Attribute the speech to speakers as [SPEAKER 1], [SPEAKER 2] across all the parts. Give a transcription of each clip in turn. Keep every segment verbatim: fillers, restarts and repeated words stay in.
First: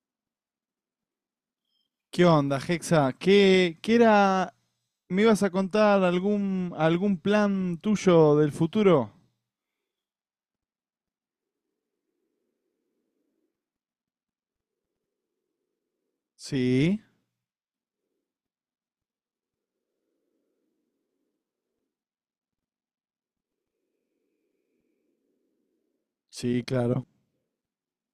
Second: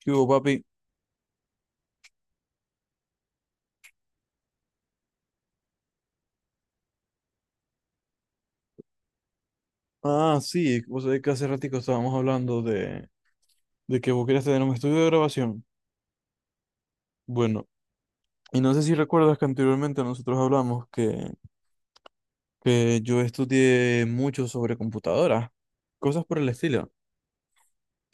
[SPEAKER 1] ¿Qué hubo, papi?
[SPEAKER 2] ¿Qué onda, Hexa? ¿Qué, qué era? ¿Me ibas a contar algún, algún plan tuyo del futuro?
[SPEAKER 1] Ah, sí, vos sabés que hace ratico estábamos hablando de, de que vos querías tener un estudio de grabación.
[SPEAKER 2] Sí,
[SPEAKER 1] Bueno, y no sé si recuerdas que anteriormente nosotros hablamos que, que yo estudié mucho sobre computadoras, cosas por el
[SPEAKER 2] sí,
[SPEAKER 1] estilo.
[SPEAKER 2] claro.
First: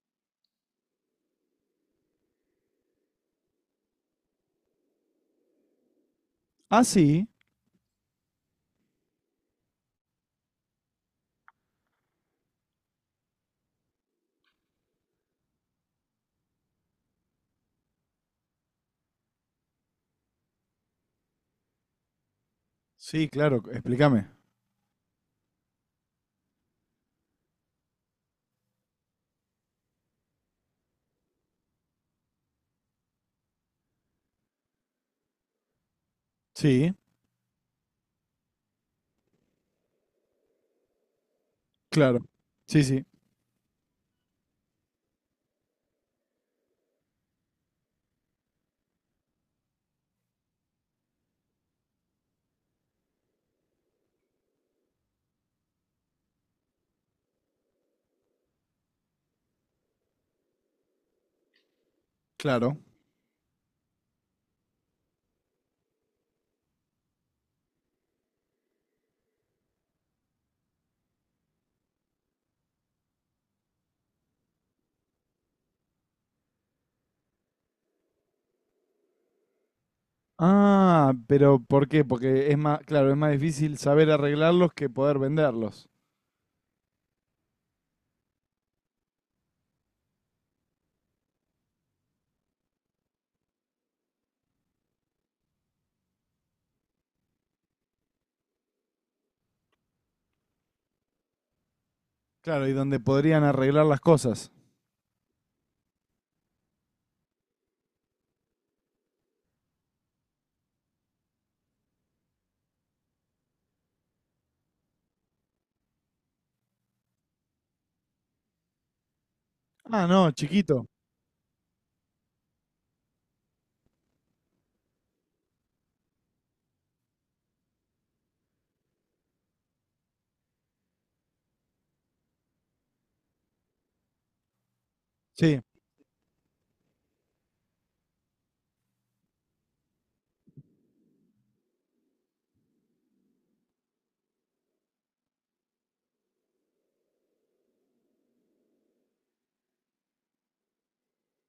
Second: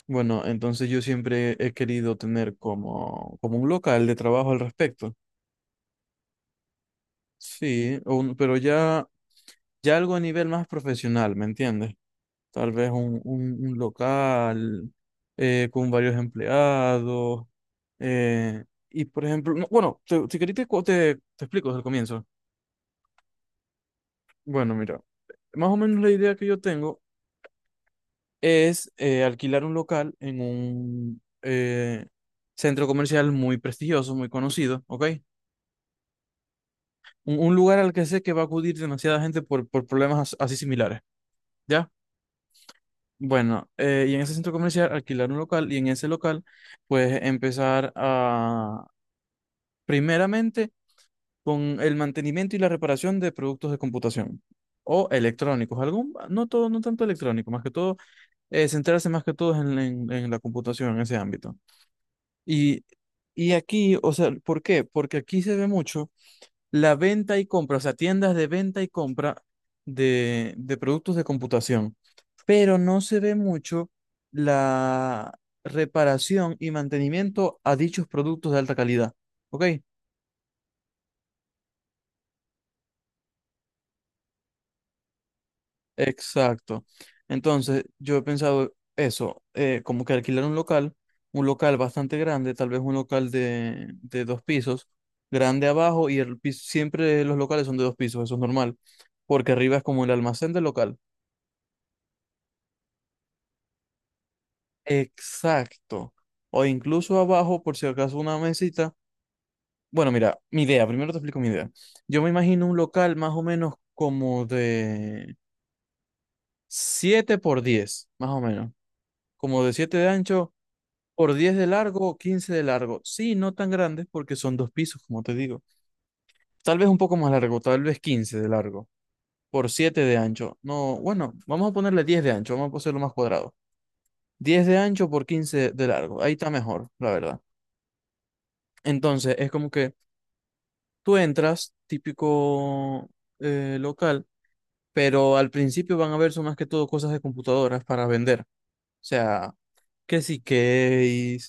[SPEAKER 1] Bueno, entonces yo siempre he querido tener como, como un local de trabajo al respecto.
[SPEAKER 2] Ah, sí,
[SPEAKER 1] Sí, un- pero ya, ya algo a nivel más profesional, ¿me entiendes? Tal vez un, un- un local eh, con varios empleados. eh, y por ejemplo, no, bueno, te- si querés te, cu- te, te explico desde el comienzo.
[SPEAKER 2] sí, claro, explícame.
[SPEAKER 1] Bueno, mira, más o menos la idea que yo tengo es eh, alquilar un local en un eh, centro comercial muy prestigioso, muy conocido, ¿ok?
[SPEAKER 2] Sí,
[SPEAKER 1] Un, un lugar al que sé que va a acudir demasiada gente por, por problemas as- así similares, ¿ya?
[SPEAKER 2] claro. Sí, sí,
[SPEAKER 1] Bueno, eh, y en ese centro comercial alquilar un local y en ese local pues empezar a, primeramente con el mantenimiento y la reparación de productos de computación o electrónicos, algún, no todo, no tanto electrónico, más que todo eh, centrarse más que todo en, en- en la computación en ese ámbito.
[SPEAKER 2] claro.
[SPEAKER 1] Y, y aquí, o sea, ¿por qué? Porque aquí se ve mucho la venta y compra, o sea, tiendas de venta y compra de, de productos de computación, pero no se ve mucho la reparación y mantenimiento a dichos productos de alta calidad. ¿Ok?
[SPEAKER 2] Ah, pero ¿por qué? Porque es más, claro, es más difícil saber arreglarlos que poder venderlos.
[SPEAKER 1] Exacto. Entonces, yo he pensado eso, eh, como que alquilar un local, un local bastante grande, tal vez un local de, de dos pisos, grande abajo y el piso, siempre los locales son de dos pisos, eso es normal, porque arriba es como el almacén del local.
[SPEAKER 2] Claro, y donde podrían arreglar las cosas.
[SPEAKER 1] Exacto. O incluso abajo, por si acaso, una mesita. Bueno, mira, mi idea, primero te explico mi idea. Yo me imagino un local más o menos como de siete por diez, más o menos. Como de siete
[SPEAKER 2] Ah,
[SPEAKER 1] de
[SPEAKER 2] no,
[SPEAKER 1] ancho
[SPEAKER 2] chiquito.
[SPEAKER 1] por diez de largo, quince de largo. Sí, no tan grandes porque son dos pisos, como te digo. Tal vez un poco más largo, tal vez quince de largo, por siete de ancho. No, bueno, vamos a ponerle diez de ancho, vamos a hacerlo más cuadrado. Diez de ancho por
[SPEAKER 2] Sí,
[SPEAKER 1] quince de largo. Ahí está mejor, la verdad. Entonces, es como que tú entras, típico eh, local, pero al principio van a ver son más que todo cosas de computadoras para vender. O sea, que si case,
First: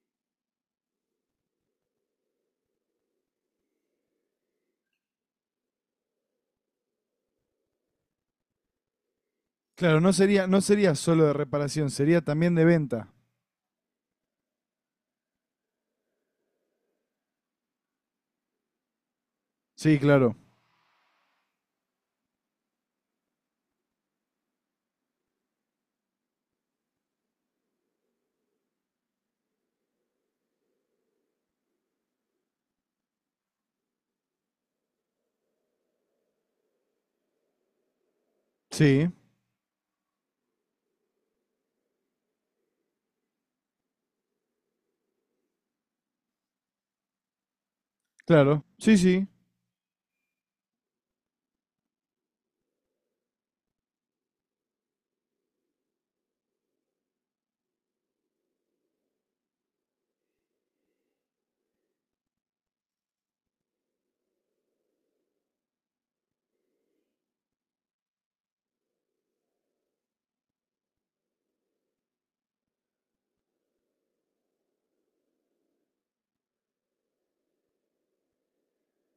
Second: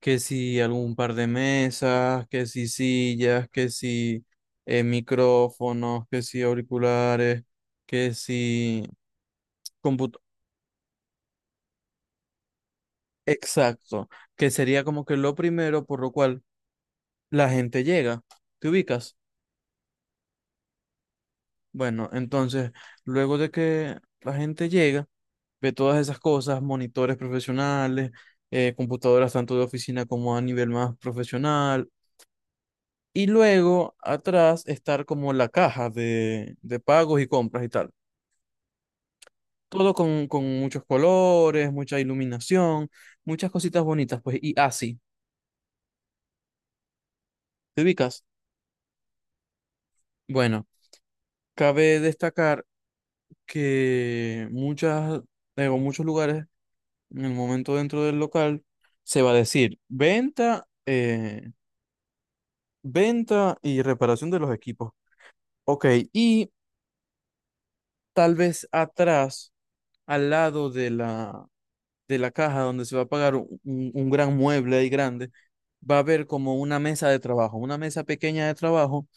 [SPEAKER 1] que si algún par de mesas, que si sillas, que si eh, micrófonos, que si auriculares, que si
[SPEAKER 2] claro, no
[SPEAKER 1] comput-
[SPEAKER 2] sería, no sería solo de reparación, sería también de venta.
[SPEAKER 1] exacto, que sería como que lo primero por lo cual la gente llega. ¿Te ubicas?
[SPEAKER 2] Sí, claro.
[SPEAKER 1] Bueno, entonces, luego de que la gente llega, ve todas esas cosas, monitores profesionales, eh, computadoras tanto de oficina como a nivel más profesional, y luego atrás estar como la caja de, de pagos y compras y tal.
[SPEAKER 2] Sí.
[SPEAKER 1] Todo con, con muchos colores, mucha iluminación, muchas cositas bonitas, pues, y así, ¿te ubicas?
[SPEAKER 2] Claro, sí, sí,
[SPEAKER 1] Bueno, cabe destacar que muchas, digo, muchos lugares en el momento dentro del local, se va a decir venta, eh, venta y reparación de los equipos. Ok, y tal vez atrás, al lado de la, de la caja donde se va a pagar un, un gran mueble ahí grande, va a haber como una mesa de trabajo, una mesa pequeña de trabajo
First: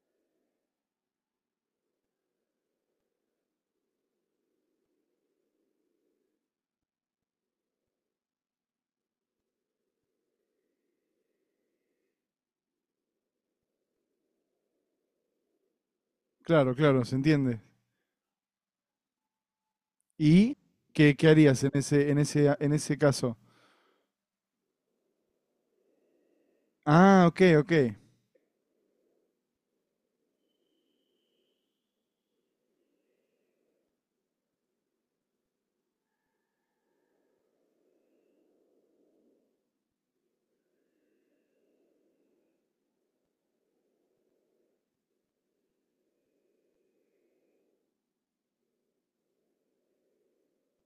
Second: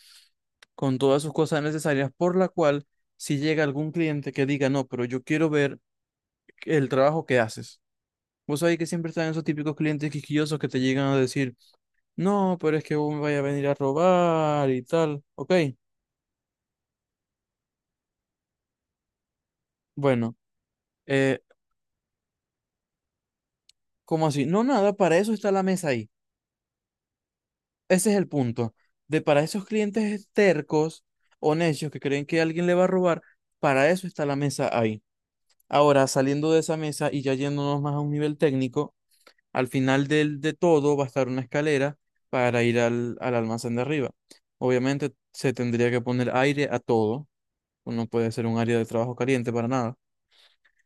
[SPEAKER 1] con todas sus cosas necesarias, por la cual si llega algún cliente que diga, no, pero yo quiero ver el trabajo que haces. Vos sabés que siempre están esos típicos clientes quisquillosos que te llegan a decir, no, pero es que vos me vaya a venir a robar y tal. Ok,
[SPEAKER 2] claro, claro, se entiende.
[SPEAKER 1] bueno,
[SPEAKER 2] ¿Y qué, qué
[SPEAKER 1] eh,
[SPEAKER 2] harías en ese, en ese, en ese caso?
[SPEAKER 1] ¿cómo así? No, nada, para eso está la mesa ahí.
[SPEAKER 2] Ah, ok, ok.
[SPEAKER 1] Ese es el punto. De para esos clientes tercos o necios que creen que alguien le va a robar, para eso está la mesa ahí. Ahora, saliendo de esa mesa y ya yéndonos más a un nivel técnico, al final del, de todo va a estar una escalera para ir al, al almacén de arriba. Obviamente se tendría que poner aire a todo. No puede ser un área de trabajo caliente para nada.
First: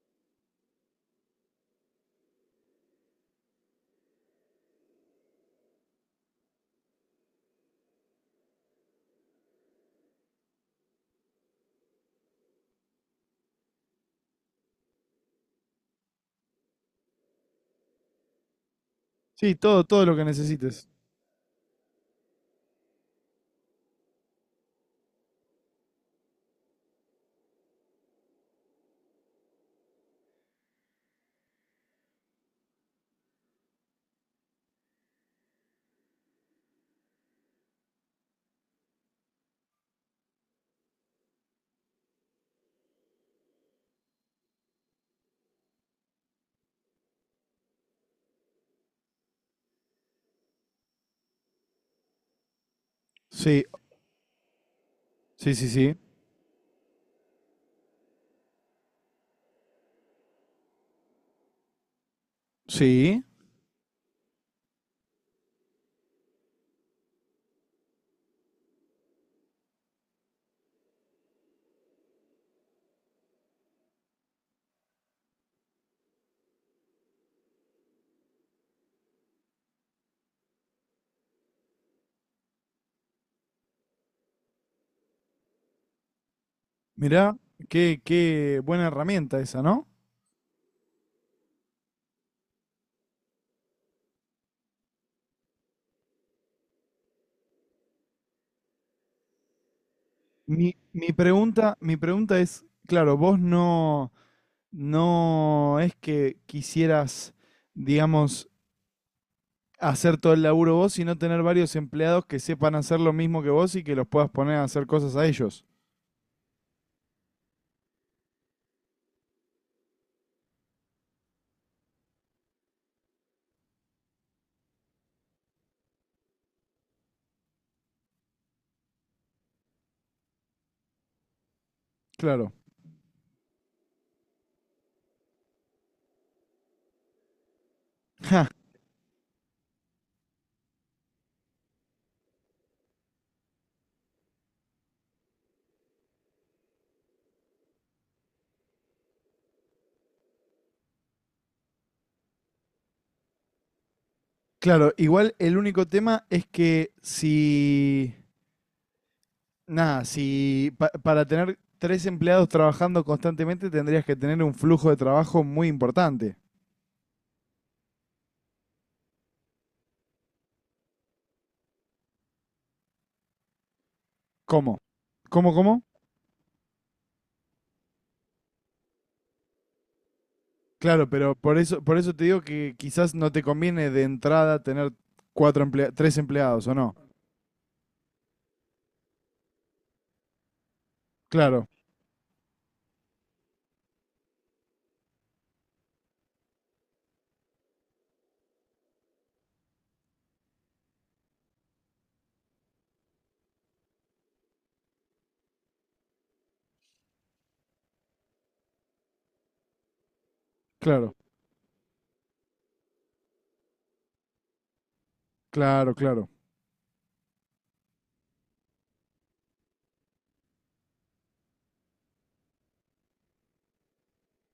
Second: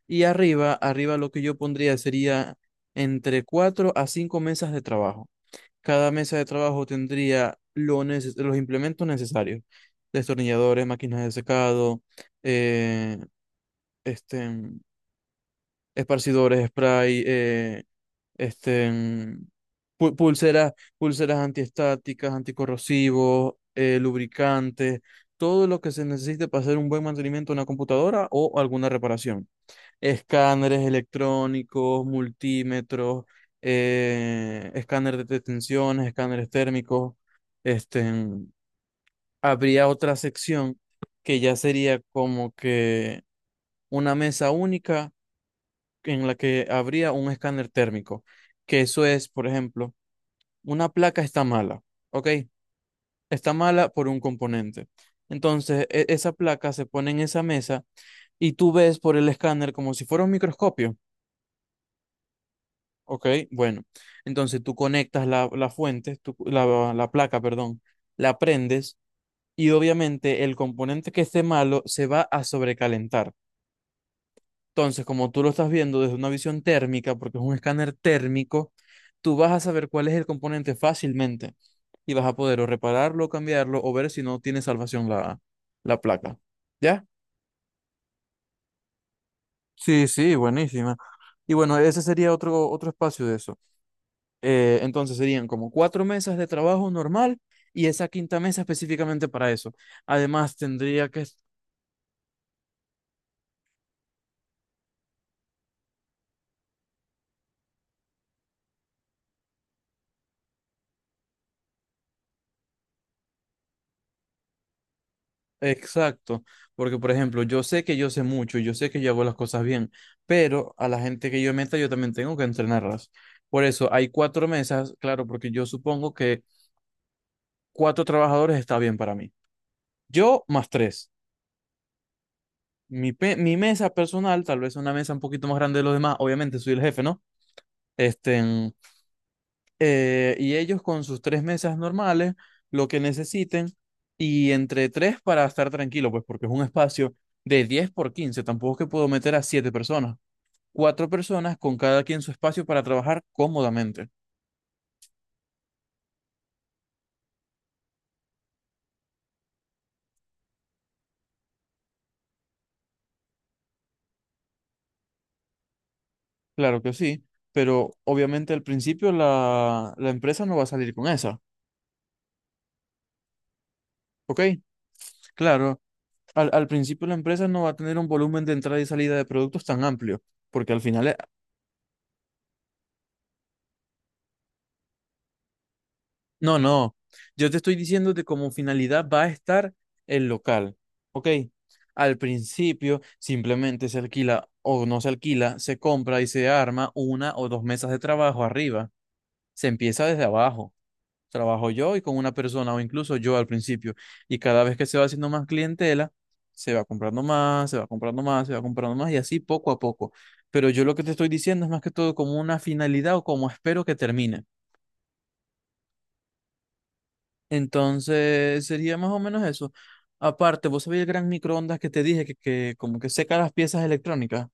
[SPEAKER 1] Y arriba, arriba lo que yo pondría sería entre cuatro a cinco mesas de trabajo. Cada mesa de trabajo tendría lo neces- los implementos necesarios. Destornilladores, máquinas de secado, eh, este, esparcidores, spray, eh, este, mm,
[SPEAKER 2] Sí, todo, todo
[SPEAKER 1] pu-
[SPEAKER 2] lo que
[SPEAKER 1] pulseras,
[SPEAKER 2] necesites.
[SPEAKER 1] pulseras antiestáticas, anticorrosivos, eh, lubricantes, todo lo que se necesite para hacer un buen mantenimiento de una computadora o alguna reparación. Escáneres electrónicos, multímetros, eh, escáner de tensiones, escáneres térmicos. Este, mm, Habría otra sección que ya sería como que una mesa única en la que habría un escáner térmico, que eso es, por ejemplo, una placa está mala, ¿ok? Está
[SPEAKER 2] Sí,
[SPEAKER 1] mala por un componente.
[SPEAKER 2] sí, sí,
[SPEAKER 1] Entonces,
[SPEAKER 2] sí.
[SPEAKER 1] e- esa placa se pone en esa mesa y tú ves por el escáner como si fuera un microscopio,
[SPEAKER 2] Sí.
[SPEAKER 1] ¿ok? Bueno, entonces tú conectas la, la fuente, tú- la, la placa, perdón, la prendes y obviamente el componente que esté malo se va a sobrecalentar. Entonces, como tú lo estás viendo desde una visión térmica, porque es un escáner térmico, tú vas a saber cuál es el componente fácilmente y vas a poder o repararlo, cambiarlo o ver si no tiene salvación la, la placa. ¿Ya?
[SPEAKER 2] Mirá, qué, qué buena herramienta esa, ¿no?
[SPEAKER 1] Sí, sí, buenísima. Y bueno, ese sería otro, otro espacio de eso. Eh, entonces serían como cuatro mesas de trabajo normal y esa quinta mesa específicamente para eso. Además,
[SPEAKER 2] Mi,
[SPEAKER 1] tendría
[SPEAKER 2] mi
[SPEAKER 1] que...
[SPEAKER 2] pregunta, mi pregunta es, claro, vos no, no es que quisieras, digamos, hacer todo el laburo vos, sino tener varios empleados que sepan hacer lo mismo que vos y que los puedas poner a hacer cosas a ellos.
[SPEAKER 1] Exacto, porque por ejemplo, yo sé que yo sé mucho, yo sé que yo hago las cosas bien, pero a la gente que yo meta yo también tengo que entrenarlas. Por eso hay cuatro mesas, claro, porque yo supongo que cuatro trabajadores está bien para mí. Yo más tres.
[SPEAKER 2] Claro.
[SPEAKER 1] Mi, pe- mi mesa personal, tal vez una mesa un poquito más grande de los demás, obviamente soy el jefe, ¿no? Este, eh, y ellos con sus tres mesas normales, lo que necesiten, y entre tres para estar tranquilo, pues porque es un espacio de diez por quince tampoco es que puedo meter a siete personas, cuatro personas con cada quien su espacio para trabajar cómodamente.
[SPEAKER 2] Claro, igual el único tema es que si, nada, si pa- para tener tres empleados trabajando constantemente tendrías que tener un flujo de trabajo muy importante.
[SPEAKER 1] Claro que sí, pero obviamente al principio la, la empresa no va a salir con esa, ¿ok?
[SPEAKER 2] ¿Cómo? ¿Cómo,
[SPEAKER 1] Claro,
[SPEAKER 2] cómo?
[SPEAKER 1] al, al principio la empresa no va a tener un volumen de entrada y salida de productos tan amplio, porque al
[SPEAKER 2] Claro,
[SPEAKER 1] final...
[SPEAKER 2] pero por eso, por eso te digo que quizás no te conviene de entrada tener cuatro emplea- tres
[SPEAKER 1] No,
[SPEAKER 2] empleados, ¿o
[SPEAKER 1] no.
[SPEAKER 2] no?
[SPEAKER 1] Yo te estoy diciendo que como finalidad va a estar el local. ¿Ok?
[SPEAKER 2] Claro,
[SPEAKER 1] Al principio simplemente se alquila o no se alquila, se compra y se arma una o dos mesas de trabajo arriba. Se empieza desde abajo. Trabajo yo y con una persona o incluso yo al principio. Y cada vez que se va haciendo más clientela, se va comprando más, se va comprando más, se va comprando más y así poco a poco. Pero yo lo que te
[SPEAKER 2] claro,
[SPEAKER 1] estoy diciendo es más que todo como una finalidad o como espero que termine.
[SPEAKER 2] claro, claro.
[SPEAKER 1] Entonces sería más o menos eso. Aparte, vos sabés el gran microondas que te dije que, que como que seca las piezas electrónicas.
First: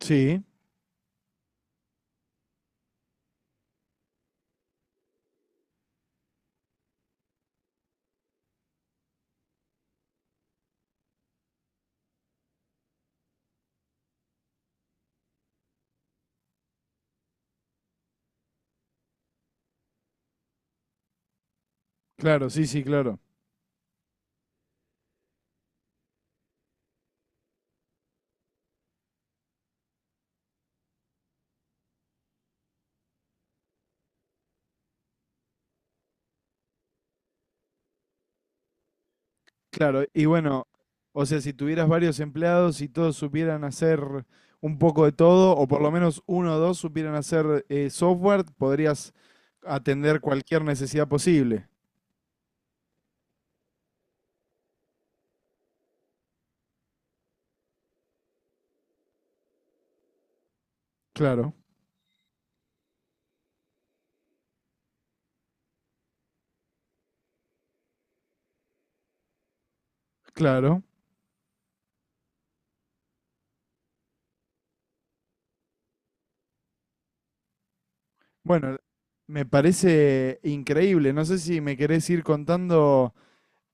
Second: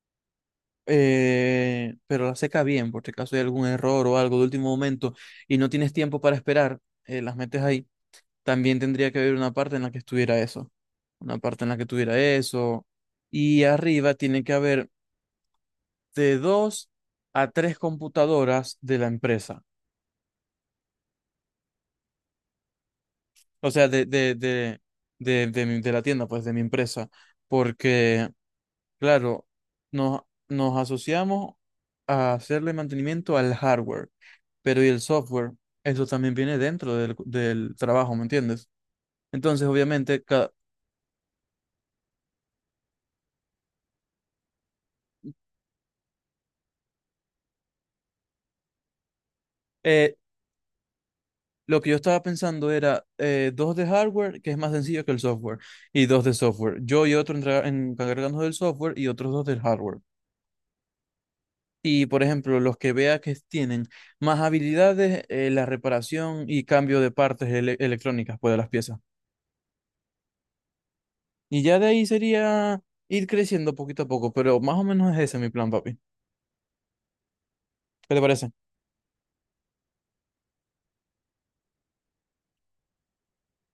[SPEAKER 2] Sí,
[SPEAKER 1] Eh, pero las seca bien, por si acaso hay algún error o algo de último momento y no tienes tiempo para esperar, eh, las metes ahí. También tendría que haber una parte en la que estuviera eso, una parte en la que tuviera eso. Y arriba tiene que haber de dos a tres computadoras de la empresa,
[SPEAKER 2] claro, sí, sí, claro.
[SPEAKER 1] o sea, de, de, de, de, de mi- de la tienda, pues de mi empresa. Porque... Claro, nos, nos asociamos a hacerle mantenimiento al hardware, pero y el software, eso también viene dentro del, del trabajo, ¿me entiendes? Entonces,
[SPEAKER 2] Claro,
[SPEAKER 1] obviamente,
[SPEAKER 2] y
[SPEAKER 1] cada,
[SPEAKER 2] bueno, o sea, si tuvieras varios empleados y todos supieran hacer un poco de todo, o por lo menos uno o dos supieran hacer eh, software, podrías
[SPEAKER 1] eh,
[SPEAKER 2] atender cualquier necesidad posible.
[SPEAKER 1] lo que yo estaba pensando era eh, dos de hardware, que es más sencillo que el software, y dos de software. Yo y otro entra- encargándonos del software y otros dos del hardware.
[SPEAKER 2] Claro,
[SPEAKER 1] Y, por ejemplo, los que vea que tienen más habilidades, eh, la reparación y cambio de partes ele- electrónicas, pues, de las piezas.
[SPEAKER 2] claro.
[SPEAKER 1] Y ya de ahí sería ir creciendo poquito a poco, pero más o menos es ese mi plan, papi. ¿Qué te parece?
[SPEAKER 2] Bueno, me parece increíble. No sé si me querés ir contando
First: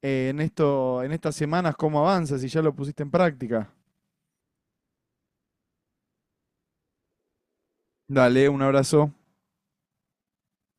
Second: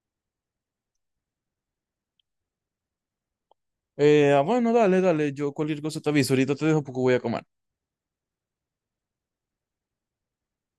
[SPEAKER 2] eh, en esto, en estas semanas cómo avanzas, si ya lo pusiste en práctica.
[SPEAKER 1] Eh, ah, bueno, dale, dale, yo cualquier cosa te aviso, ahorita te dejo porque voy a comer.
[SPEAKER 2] Dale, un abrazo.